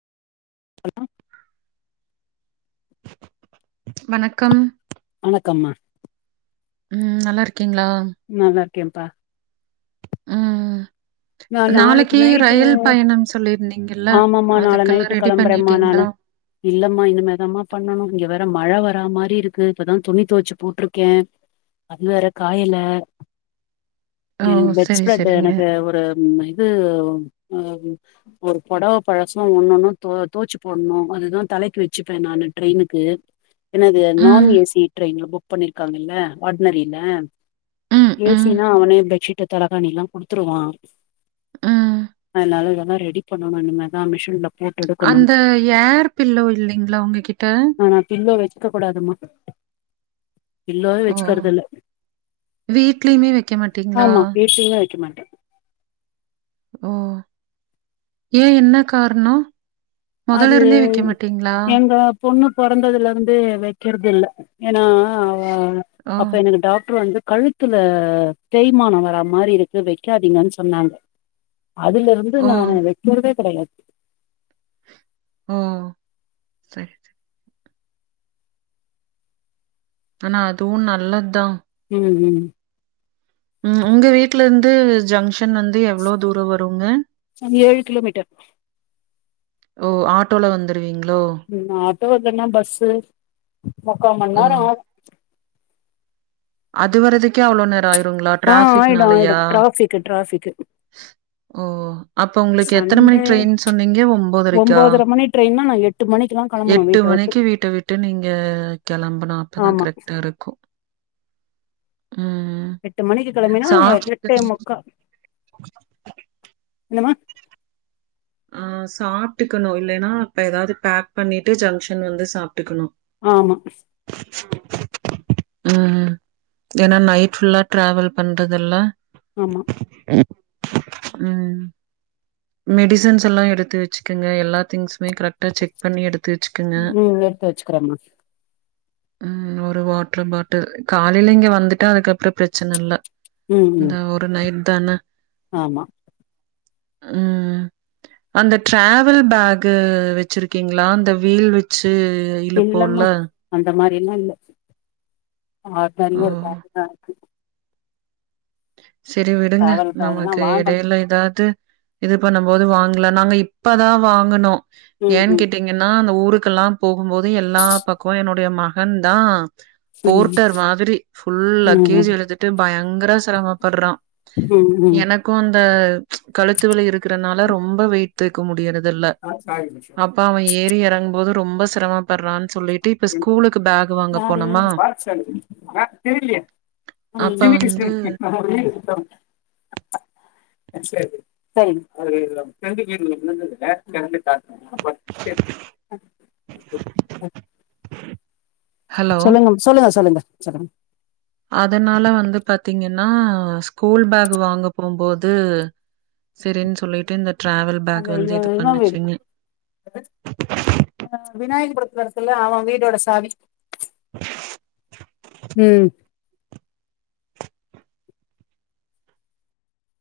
Hello வணக்கம் வணக்கம்மா உம் நல்லா இருக்கீங்ளா நல்லார்க்கேப்பா ம் நா நாளைக்கு நைட்டு ரயில் பயணம் சொல்லியிருந்தீங்கல்ல, ஆமாமா நாள அதுக்கெல்லாம் நைட்டு ரெடி கெளம்புறேம்மா நானு பண்ணிட்டீங்களா? இல்லமா இனிமேதாமா பண்ணணு இங்க வேற மழ வரா மாரி இருக்கு இப்பதான் துணி தொவச்சு போட்ருக்கே அது வேற காயல ஓ! எ சரி, பெட்ஸ்ப்ரெட்டு சரிங்க. எனக்கு ஒரு ம் இது ஒ உ ஒரு பொடவ பழசு ஒண்ணொன்னு தொ தோச்சு போட்ணு அதுதா தலைக்கு வச்சுப்பே நா ட்ரெயினுக்கு என்னது நான் ம், ஏசி டரெயின்ல புக் பண்ணிருக்காங்கல்ல ஆட்னரில ம், ம், ஏசினா அவனே பெட்ஷீட்டு தலகாணிலா குடுத்துருவா ம். அதனால இதல்லா ரெடி பண்ணணு இனிமேதா மிஷின்ல போட்டு எடுக்கணு அந்த ஏர் பில்லோ இல்லிங்களா உங்ககிட்ட ஆனா பில்லோ வெக்க கூடாதுமா பிலோவே ஓ! வெச்சுக்கறது இல்ல வீட்லயுமே வைக்க மாட்டீங்களா? ஆமா வீட்லயுமே வெக்க மாட்டே ஓ ஏன் என்ன கார்ணோ அது மொதலருந்தே வெக்க மாட்டீங்ளா எங்க பொண்ணு பொறந்ததுலர்ந்தே வெக்கற்து இல்ல ஏனா ஆ வ ஓ! அப்ப எனக்கு டாக்டர் வந்து கழுத் த்துல தேய்மானம் வரா மாரி இருக்கு வெக்காதீங்கன்னு சொன்னாங்க அதுலருந்து ஓ! நானு வெக்கர்தே கெடையாது ம் சரி ஆனா அதுவு நல்லத்தா ம் ம் ம் உங்க வீட்லருந்து ஜங்ஷன் வந்து எவ்ளோ தூரோ வருங்க அது ஏழு கிலோமீட்டர் ஓ ஆட்டோல வந்துருவீங்ளோ ம் ஆட்டோ இல்லன்னா பஸ்ஸு ஓ! முக்காமண்ணெரொ ஆகு அது வரதுக்கே அவ்ளோ நேர ஆயிருங்ளா டிராஃபிக்னாலயா க்கு டிராஃபிக்கு ஓ அப்ப உங்களுக்கு எத்தன மணி சண்டே ட்ரெயின் சொன்னீங்க ஒம்போதரைக்கா ஒம்போதர மணி ட்ரெயின்னா நா எட்டு மணிக்குல்லா கெளம்பணு எட்டு வீட்ட மணிக்கு விட்டு வீட்ட விட்டு நீங்க கெளம்பனு அப்பதா ஆமா கரெக்டா இருக்கூ ம் எட்டு மணிக்கு கெளம்பினா சா எட்டே முக்கா என்னமா ஆ சாட்டுக்கணு இல்லேனா இப்ப ஏதாவ்து பேக் பண்ணிட்டு ஜங்ஷன் வந்து சாப்ட்டுக்குணு ஆமா ம் ம் ஏன்னா நைட் ஃபுல்லா ட்ராவல் பண்றதுல்ல ஆமா ம் மெடிஸ் ஸன்ஸ் எல்லா எடுத்து வச்சுக்கங்க எல்லா திங்ஸ்மே கரெக்ட்டா செக் பண்ணி எடுத்து வச்சுக்கங்க ம் எடுத்து வச்சுக்கிறேம்மா ம் ஒரு வாட்ரு பாட்டில் காலைல இங்க வந்துட்டா அதுக்கப்ற பிரச்சனல்ல ம் இந்த ம் ஒரு நைட் தான ஆமா ம் அந்த ட்ராவல் பேகு வச்சிருக்கீங்ளா அந்த வீல் வச்சு இல்லம்மா இழுப்போம்ல. அந்த மாரில்லா இல்ல ஆட்னரி ஓ! ஒரு பேக்தா இருக்கு செரி விடுங்க டிராவல் பேக்ல்லா நமக்கு வாங்கணு இடைல எதாது இது பண்ணம் போது வாங்ல நாங்க இப்பதா வாங்குனோ ம் ஏன்னு ம் கேட்டீ ங்கன்னா அந்த ஊருக்கெல்லா போகும்போது எல்லா பக்கமு என்னுடைய மகன் தா போர்ட்டர் மாதிரி ஃபுல் ம் லக்கேஜ் ம் எடுத்துட்டு பயங்கர செரமப்பட்றா ம் ம் எனக் க்கூ அந்த கழுத்து வலி இருக்குறனால ரொம்ப வெயிட் தூக்க முடியுறதுல்ல அப்ப அவ ஏறி எறங்கும்போது ரொம்ப சிரமப்பட்றான் சொல்லி யாரு அப்ப வந்து [unintelligible] [unintelligible] ஹலோ! சொல்லுங்கம் சொல்லுங்க சொல்லுங்க சொல்லுங்க அதனால வந்து பாத்தீங்கன்னா ஸ்கூல் பேக் வாங்க போம்போது செரின் சொல்லிட்டு இந்த ட்ராவல் அந்த பேக் வந்து இவ இது இவ வீடு பண்ணுச்சுன்னு அ விநாயகபுரத்துல இருக்குல்ல அவ வீடோட சாவி ம்